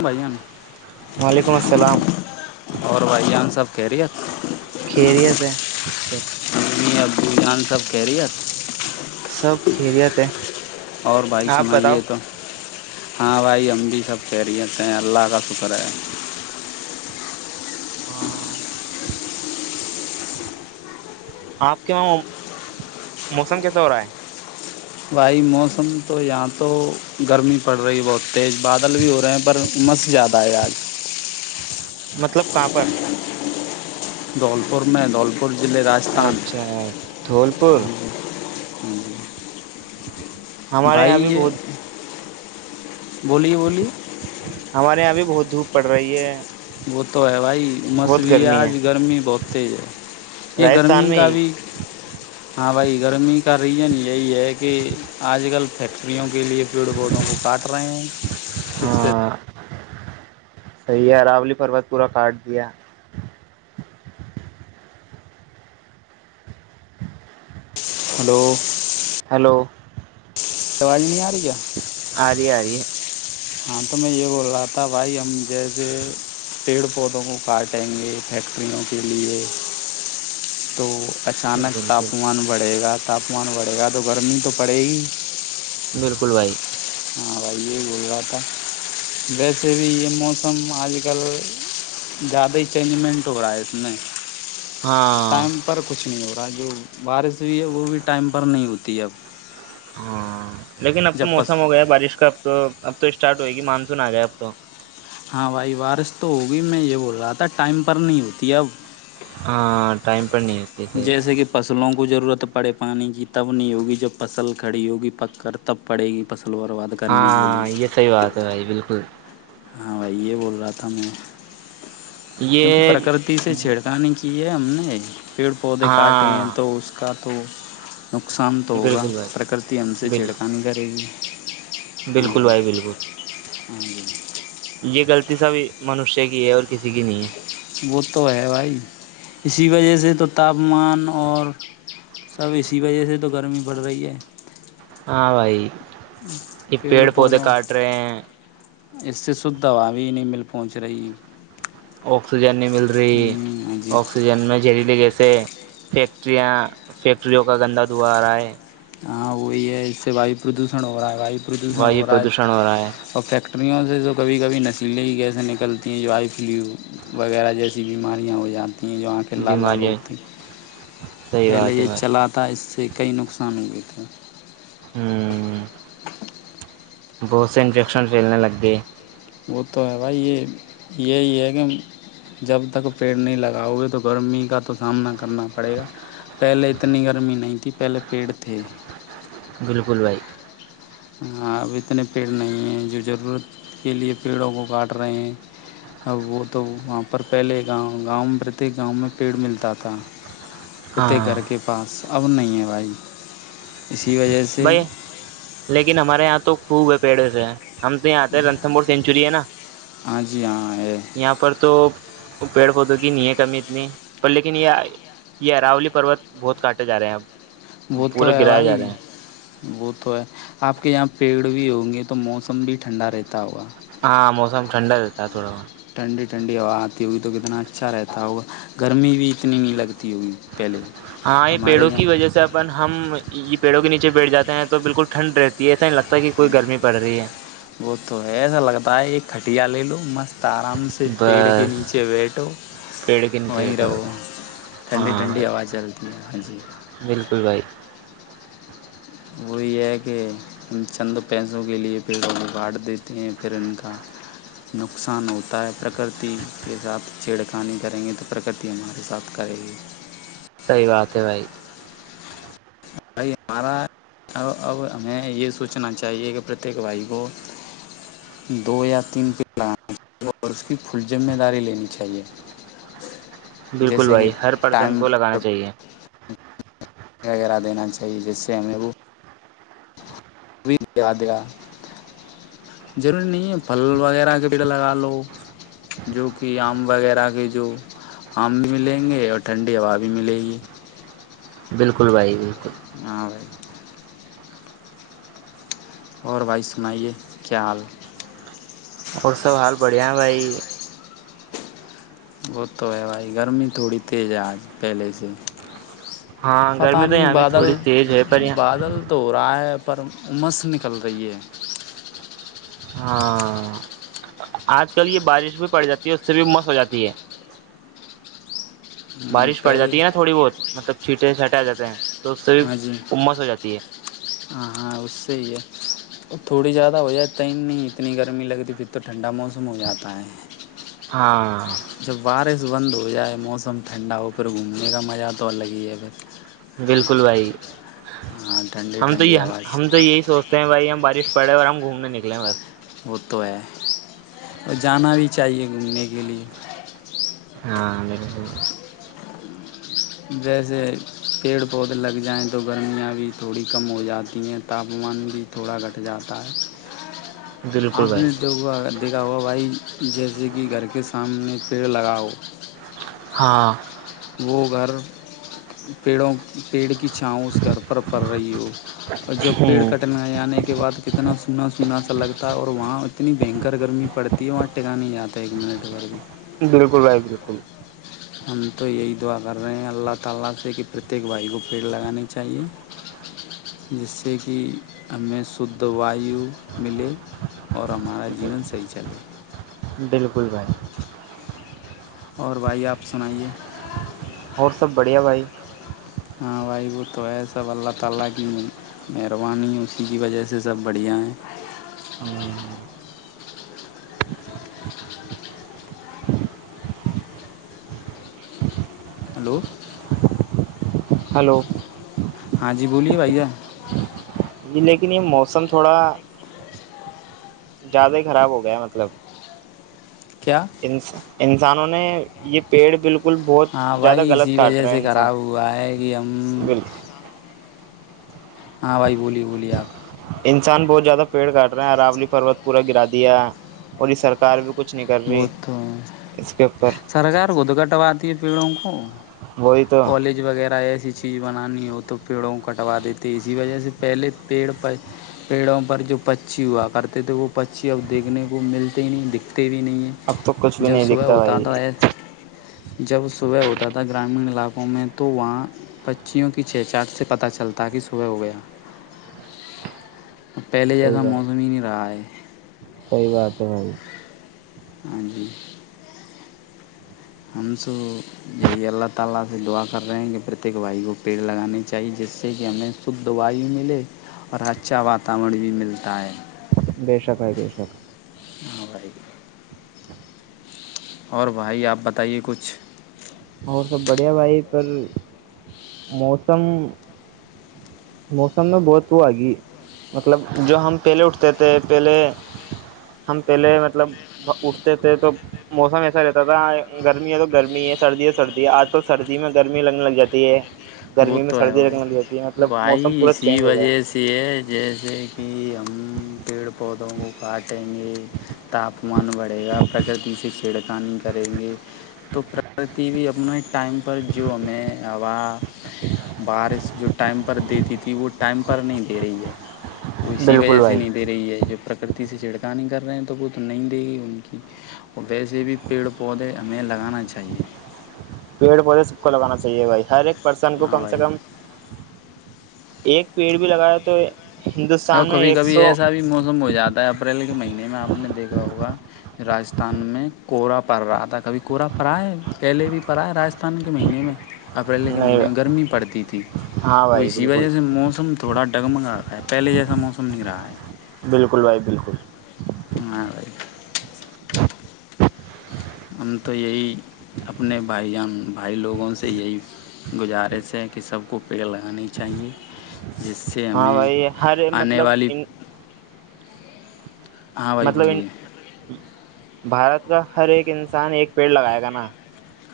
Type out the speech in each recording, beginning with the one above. بھائی وعلیکم السلام اور بھائی جان سب کیریر کھیریات سب امی ابو جان سب کیریئر سب خیریت ہے اور بھائی آپ بتاؤ سنائیے تو ہاں بھائی ہم بھی سب خیریت ہیں اللہ کا شکر ہے ہاں آپ کے وہاں موسم کیسا ہو رہا ہے بھائی موسم تو یہاں تو گرمی پڑ رہی ہے بہت تیز بادل بھی ہو رہے ہیں پر عمس زیادہ ہے آج مطلب کہاں پر دولپور میں دولپور اچھا دھول پر ہمارے بھائی یہاں بھی بہت یہ بولیے بولیے ہمارے یہاں بھی بہت دھوپ پڑ رہی ہے وہ تو ہے بھائی مسو بہت گرمی ہے آج گرمی بہت تیز ہے یہ راجستھان گرمی میں کا ہی بھی ہاں بھائی گرمی کا ریزن یہی ہے کہ آج کل فیکٹریوں کے لیے پیڑ پودوں کو کاٹ رہے ہیں اس طح صحی ہے اراولی پروت پورا کاٹ دیا ہلو ہیلو سوال نہیں آ رہی ہے آ رہ آاری ہاں تو میں یہ بول رہا تھا بھائی ہم جیسے پیڑ پودوں کو کاٹیں گے فیکٹریوں کے لیے تو ہے اچانک بالکل تاپمان بڑھے گا تاپمان بڑھے گا تو گرمی تو پڑے گی بالکل بھائی ہاں بھائی یہی بول رہا تھا ویسے بھی یہ موسم آج کل زیادہ ہی چینجمنٹ ہو رہا ہے اس میں ہاں ٹائم پر کچھ نہیں ہوا ب جو بارش ہوئی ہے وہ بھی ٹائم پر نہیں ہوتی ہے اب ہاں لیکن اب تو جب پس موسم ہو گیا بارش کا تو اب تو اسٹارٹ ہوئے گی مانسون آ جائے اب تو ہاں بھائی وارش تو ہوگی میں یہ بول رہا تھا ٹائم پر نہیں ہوتی اب ہ ٹائم پر نہیں ہوتی صحیح جیسے کہ فصلوں کو ضرورت پڑے پانی کی تب نہیں ہوگی جب فصل کھڑی ہوگی پک کر تب پڑے گی پصل ہاں یہ صحی بات ہے بھائی بالکل ہاں بھائی یہ بول رہا تھا میں کیونکہ یہ پرکرتی سے چھیڑکانی کی یہم نہیں پیڑ پودے کاٹے ہیں ہاں تو اس کا تو نقصان تو ہوگا بالکل بھائی پرکرتی ہم سے بال چھڑکانی کرے گی بالکل بھائی بالکل ہاں جی یہ غلط سب منشیہ کی ہے اور کسی جک نہیں وہ تو ہے بھائی اسی وجہ سے تو تاپمان اور سب اسی وجہ سے تو گرمی پڑ رہی ہے ہاں بائی ا پیڑ پڑ پتے پودوں کاٹ رہ اس سے شھ دوا بھی نہیں مل پہنچ رہی آکسیجن مل رہی ہاں جی آکسیجن میں جہریلے گیس سے فیکٹریاں فیکٹریوں کا گندا دھوا آ رہا ہے ہاں وہی ہے اس سے واو پردوشن ہو رہا ہے واو وائیو پردوشن ہو رہا ہے ٹریوں سے تو کبھی کبھی نشیلیں ہی کییسے نکلتی ہیں جو آئی فلو وغیرہ جیسی بیماریاں ہو جاتی ہوتی ہیں جو وہاں کے لال لال بیماریاں ہوتی ہیں صحیح پہلے بات ہے یہ بھائی چلا تھا اس سے کئی نقصان ہو جتا ہے [inaudible] ہوں [inaudible] بہت سے انفیکشن پھیلنے لگ گے [unintelligible] وہ تو ہے بھائی یہ یہی ہے کہ جب تک پیڑ نہیں لگاؤ گے تو گرمی کا تو سامنا کرنا پڑے گا پہلے اتنی گرمی نہیں تھی پہلے پیڑ تھے [unintelligible] بالکل بھائی [unintelligible] ہاں اب اتنے پیڑ نہیں ہیں جو ضرورت کے لیے پیڑوں کو کاٹ رہے ہیں اب وہ تو وہاں پر پہلے گاؤں گاؤں پرتیک گاؤں میں پیڑ ملتا تھا [unintelligible] پرتیک ہاں گھر کے پاس [unintelligible] اب نہیں ہے بھائی [unintelligible] اسی وجہ سے بھائی [unintelligible] لیکن ہمارے یہاں تو خوب پیڑے سے [unintelligible] ہم تو یہاں رنھمور [unintelligible] چلیے نا [inaudible] ہاں جی ہاں ہے [unintelligible] یہاں پر تو پیڑ پودوں کی ن ہے کمی اتنی پر لیکن یہ یہ اراولی پروت بہت کاٹے جا رہے ہیں اب وہ [unintelligible] تو پورے ہے گرائے جا بھائی رہے ہیں [unintelligible] وہ تو ہے آپ کے یہاں پیڑ بھی ہوں گے تو موسم بھی ٹھنڈا رہتا ہوگا [unintelligible] ہاں موسم ٹھنڈا رہتا ہے تھوڑا بہت [unintelligible] ٹنڈی ٹھنڈی ہوا آتی ہوگ تو کتنا اچھا رہتا ہوگا گرمی بھی اتنی نہیں لگتی [unintelligible] پہلے ہاں یہ ہمارے پیڑوں کی یہاں وجہ سے اپن ہم یہ پیڑوں کے نیچ [unintelligible] بیٹھ جے ہیں تو بالکل ٹھن رہتی ہے ایسا نہیں لگتا [inaudible] گرمی پڑ رہی ہے ہ وہ تو ہے ایسا لگتا ہے یہ کھٹیا لے لو [inaudible] مست [inaudible] آرام سے پیڑ کے بس نیچے بیٹھو پیڑ کے نیچے وہیں بیٹھو رہو ٹھنڈی ہاں ٹھنڈی بھائی ہوا چلتی ہے ہاں جی [inaudible] بالکل بھائی وہ یہ ہے کہ ہم چند پیسوں کے لیے پیڑوںیں کاانٹ دیتے ہیں پھر ان کا نقصان ہوتا ہے پرکرتی کے ساتھ چھیڑخانی کریں گے تو پرکرتی ہمارے ساتھ کرے گی [unintelligible] صحی بات ہے بھائی [unintelligible] بھائی ہمارا اب ہمیں یہ سوچنا چاہیے کہ پرتیک بھائی کو دو یا تین پ لگا اور اس کی فل ذمہ داری لینی چاہیے [unintelligible] بالکل جیسے کہ بھائی ہر پرسن ٹائم کو لگانا پر چاہیے [unintelligible] وغیرہ دینا چاہیے جس سے ہمیں وہ [unintelligible] وہ بھی دیا دیا ضروری نہیں ہے پھل وغیرہ کے پیڑ لگا لو جو کہ آم وغیرہ کے جو آم بھی ملیں گے اور ٹھنڈی ہوا بھی ملے گی [unintelligible] بالکل بھائی ج [unintelligible] اوراں [inaudible] اور بھائی سنائیے کیا حال [unintelligible] اور سب حال بڑھیا ہے بھائی [unintelligible] وہ تو ہے بھائی گرمی تھوڑی تیز ہے آج پہلے سے ہاں [unintelligible] پتہ گرمی تو نہیں یہاں بھی بادل تھوڑی تیز ہے پر یہاں بادل تو ہو رہا ہے [unintelligible] پر امس نکل رہی ہے [unintelligible] ہاں آج کل یہ بارش بھی پڑ جاتی ہے اس سے بھی مس ہو جاتی ہے [unintelligible] بارش پڑ پہلے جاتی ناوڑی بہت مطلب چھیٹ [unintelligible] سے ہٹیا جاتا ہیں [inaudible] ہاں جی امس ہو جاتی ہے ہاں ہاں اس سے ہی ہے ہے [unintelligible] تھوڑی زیادہ ہو جاتا ہے ہی نہیں اتنی گرمی لگتی پھر تو ٹھنڈا موسم ہو جاتا ہے ہاں جب بارش بند ہو جائے موسم ٹھنڈا ہو پھر گھومنے کا مزہ تو الگ ہی ہے بس بالکل بھائی ہاں ٹھنڈی ہم تو ٹھنڈی آواز یہ ہم تو یہی سوچتے ہیں بھائی ہم بارش پڑے اور ہم گھومنے نکلے ہیں بس [unintelligible] ہو تو ہے اور جانا بھی چاہیے گھومنے کے لیے [unintelligible] ہاں بال ب ویسے پیڑ پودے لگ جائیں تو گرمیاں بھی تھوڑی کم ہو جاتی ہیں تاپمان بھی تھوڑا گھٹ جاتا ہے بالکل آپ بھائی نے دیکا دیکھا ہوا بھائی جیسے کہ گھر کے سامنے پیڑ لگاؤ [unintelligible] ہاں [unintelligible] وہ گھر پیڑوں پیڑ کی [unintelligible] چاؤ اس گھر پر پڑ رہی ہو اور جب پیڑ کٹنے جانے کے بعد کتنا [unintelligible] سنا سنا سا لگتا ہے اور وہاں اتنی بھینکر گرمی پڑتی ہے وہاں ٹکا نہیں جاتا ہے ایک منٹ گ بھی [unintelligible] بالکل بھائی بالکل [unintelligible] [unintelligible] بالکل بھائی [unintelligible] اور بھائی آپ سنائیے اور سب بڑھیا بھائی [unintelligible] ہلو ہلو [unintelligible] ہاں جی بولیے بھیا جی لیکن یہ موسم تھوڑا زیادہ ہی خراب ہو گیا مطلب کیا ان انسانوں نے یہ پیڑ بالکل بہت ہاں زیادہ بھائی غلط اسی کاٹ وجہ رہا ہے سے انسان خراب ہوا ہے کہ ہم بال ہاں بھائی بولیے بولیے آپ انسان بہت زیادہ پیڑ کاٹ رہا عراولی پروت پورا گرا دیا اور یہ سرکار بھی کچھ نہیں کر رہی وہ تو ہے اس کے اوپر سرکار کو تو کٹواتی ہے پیڑوں کو وہی تو کالج وغیرہ ایسی چیز بنانی ہو تو پیڑوں کو کٹوا دیتے اسی وجہ سے پہلےڑ پیڑوں پر جو پچھی ہوا کرتے تھے وہ پکچھیی اب دیکھنے کو ملتے ہی نہیں دکھتے اتے بھی نہیں اب تو کچھ ہیں بھی جب نہیں صبح دکھتا ہوتا بھائی آتا ہے جب صبح ہوتا تھا گرامین علاقوں میں تو وہاں بچیوں کی چھچاٹ سے پتہ چلتا کہ صبح ہو گیا پہلے صحیح جیسا موسم ہی نہیں رہا ہے صحی بات ہے بھائی ہاں جی ہم تو یہی اللہ تعالی سے دعا کر رہے ہیں کہ پرتیک بھائی کو پیڑ لگانے چاہیے جس سے کہ ہمیں شدھ وائیو ملے اور اچھا واتاورن بھی ملتا ہے بے شک ہے بے شک ہاں بائے گ اور بھائی آپ بتائیے کچھ اور سب بڑھیا بھائی پر موسم موسم میں بہت وہ آگی مطلب جو ہم پہلے اٹھتے تھے پہلے ہم پہلے مطلب اٹھتے تھے تو موسم ایسا رہتا تھا گرمی ہے تو گرمی ہے سردی ہے سردی ہے آج کل سردی میں گرمی لگنے لگ جاتی ہے وہ گرمی میں تو ہے سردی بھائی رگنا بھی ہوتی ہے مطلب موسم پورا اسی چینج ہو گیا وجہ سے جیسے کہ ہم پیڑ پود پودوں کو کاٹیں گے تاپمان بڑھے گا پرکرتی سے چھڑکانی کریں گے تو پرکرتی بھی اپنا ایک ٹائم پر جو ہمیں ہوا بارش جو ٹائم پر دیتی تھی وہ ٹائم پر نہیں دے رہی ہے وہ اسی بالکل وجہ سے بھائی نہیں دے رہی ہے جو پرکرتی کھتی سے چھڑکانی کر رہے ہیں تو وہ تو نہیں دے گی ان کی اور ویسے بھی پیڑ پودے ہمیں لگانا چاہیے پیڑ پودے سب کو لگانا چاہیے بھائی ہر ایک پرسن کو ہاں کم سے بھائی کم ایک پیڑ بھی لگا رہیا تو اب ہندوستان میں کبھی ایک کبھی سو ایسا بھی موسم ہو جاتا ہے اپریل کے مئی منے میں آپ نے دیکھا ہوگا راستھان میں کورا پڑ رہا تھا کبھی کورا پا ہے پہلے بھی پڑا ہے راستھان کے مہینے میں اپریل کے نہیں مہینے میں گرمی پڑتی تھی ہاں وہ بھائی اسی بالکل وجہ سے موسم تھوڑا ڈٹگ منگا کر پہلے جیسا موسم نہیں رہا ہے بالکل بھائی بالکل ہ [inaudible] ہم تو یہی اپنے بھائی جان بھائی لوگوں سے یہی گزارش ہے کہ سب کو پیڑ لگانے چاہیے جس سے ہاں ہمیں بھائی ہر آنے مطلب والی ان ہاں بھائی بولیے بھارت کا ہر ایک انسان ایک پیڑ لگائے گا نا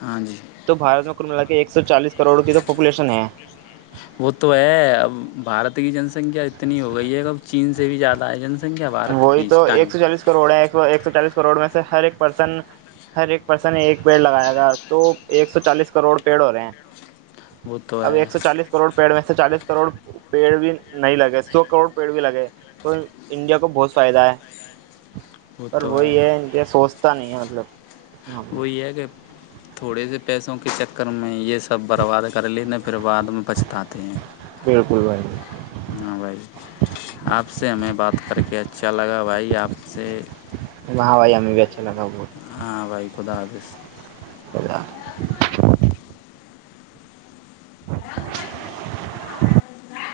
ہاں جی تو بھارت میں ملا کے ایک سو چالیس کروڑ کی تو پاپولیشن ہے وہ تو ہے اب بھارت کی جنسنکھیا اتنی ہو گئی ہے اب چین سے بھی زیادہ ہے جنس وہی تو ایک سو چالیس کروڑ ہے سو ایک سو چالیس کروڑ میں ہر ایک پرسن ہر ایک پرسن ایک پیڑ لگایا گا تو ایک سو چالیس کروڑ پیڑ ہو رہے ہیں وہ تو اب ہے ایک سو چالیس کروڑ پیڑ میں چالیس کروڑ پیڑ بھی نہیں لگے سو کروڑ پیڑ بھی لگے تو انڈیا کو کو بہت فائدہ ہے وہ پر تو وہی ہے کہ سوچ پت نہیں ہے مطلب وہی ہے کہ تھوڑے سے پیسوں کے چکر میں یہ سب برباد کر لی نہ پھر بعد میں پچتاتے ہیں بالکل بھائی ہاں بھائی آپ سے ہمیں بات کر کے اچھا لگا توائی آپ سے وہاں ویا میں بھی اچھاگاہت ہاں بھائی خدا حافظ اا [inaudible] ا ب ک ماراا [inaudible]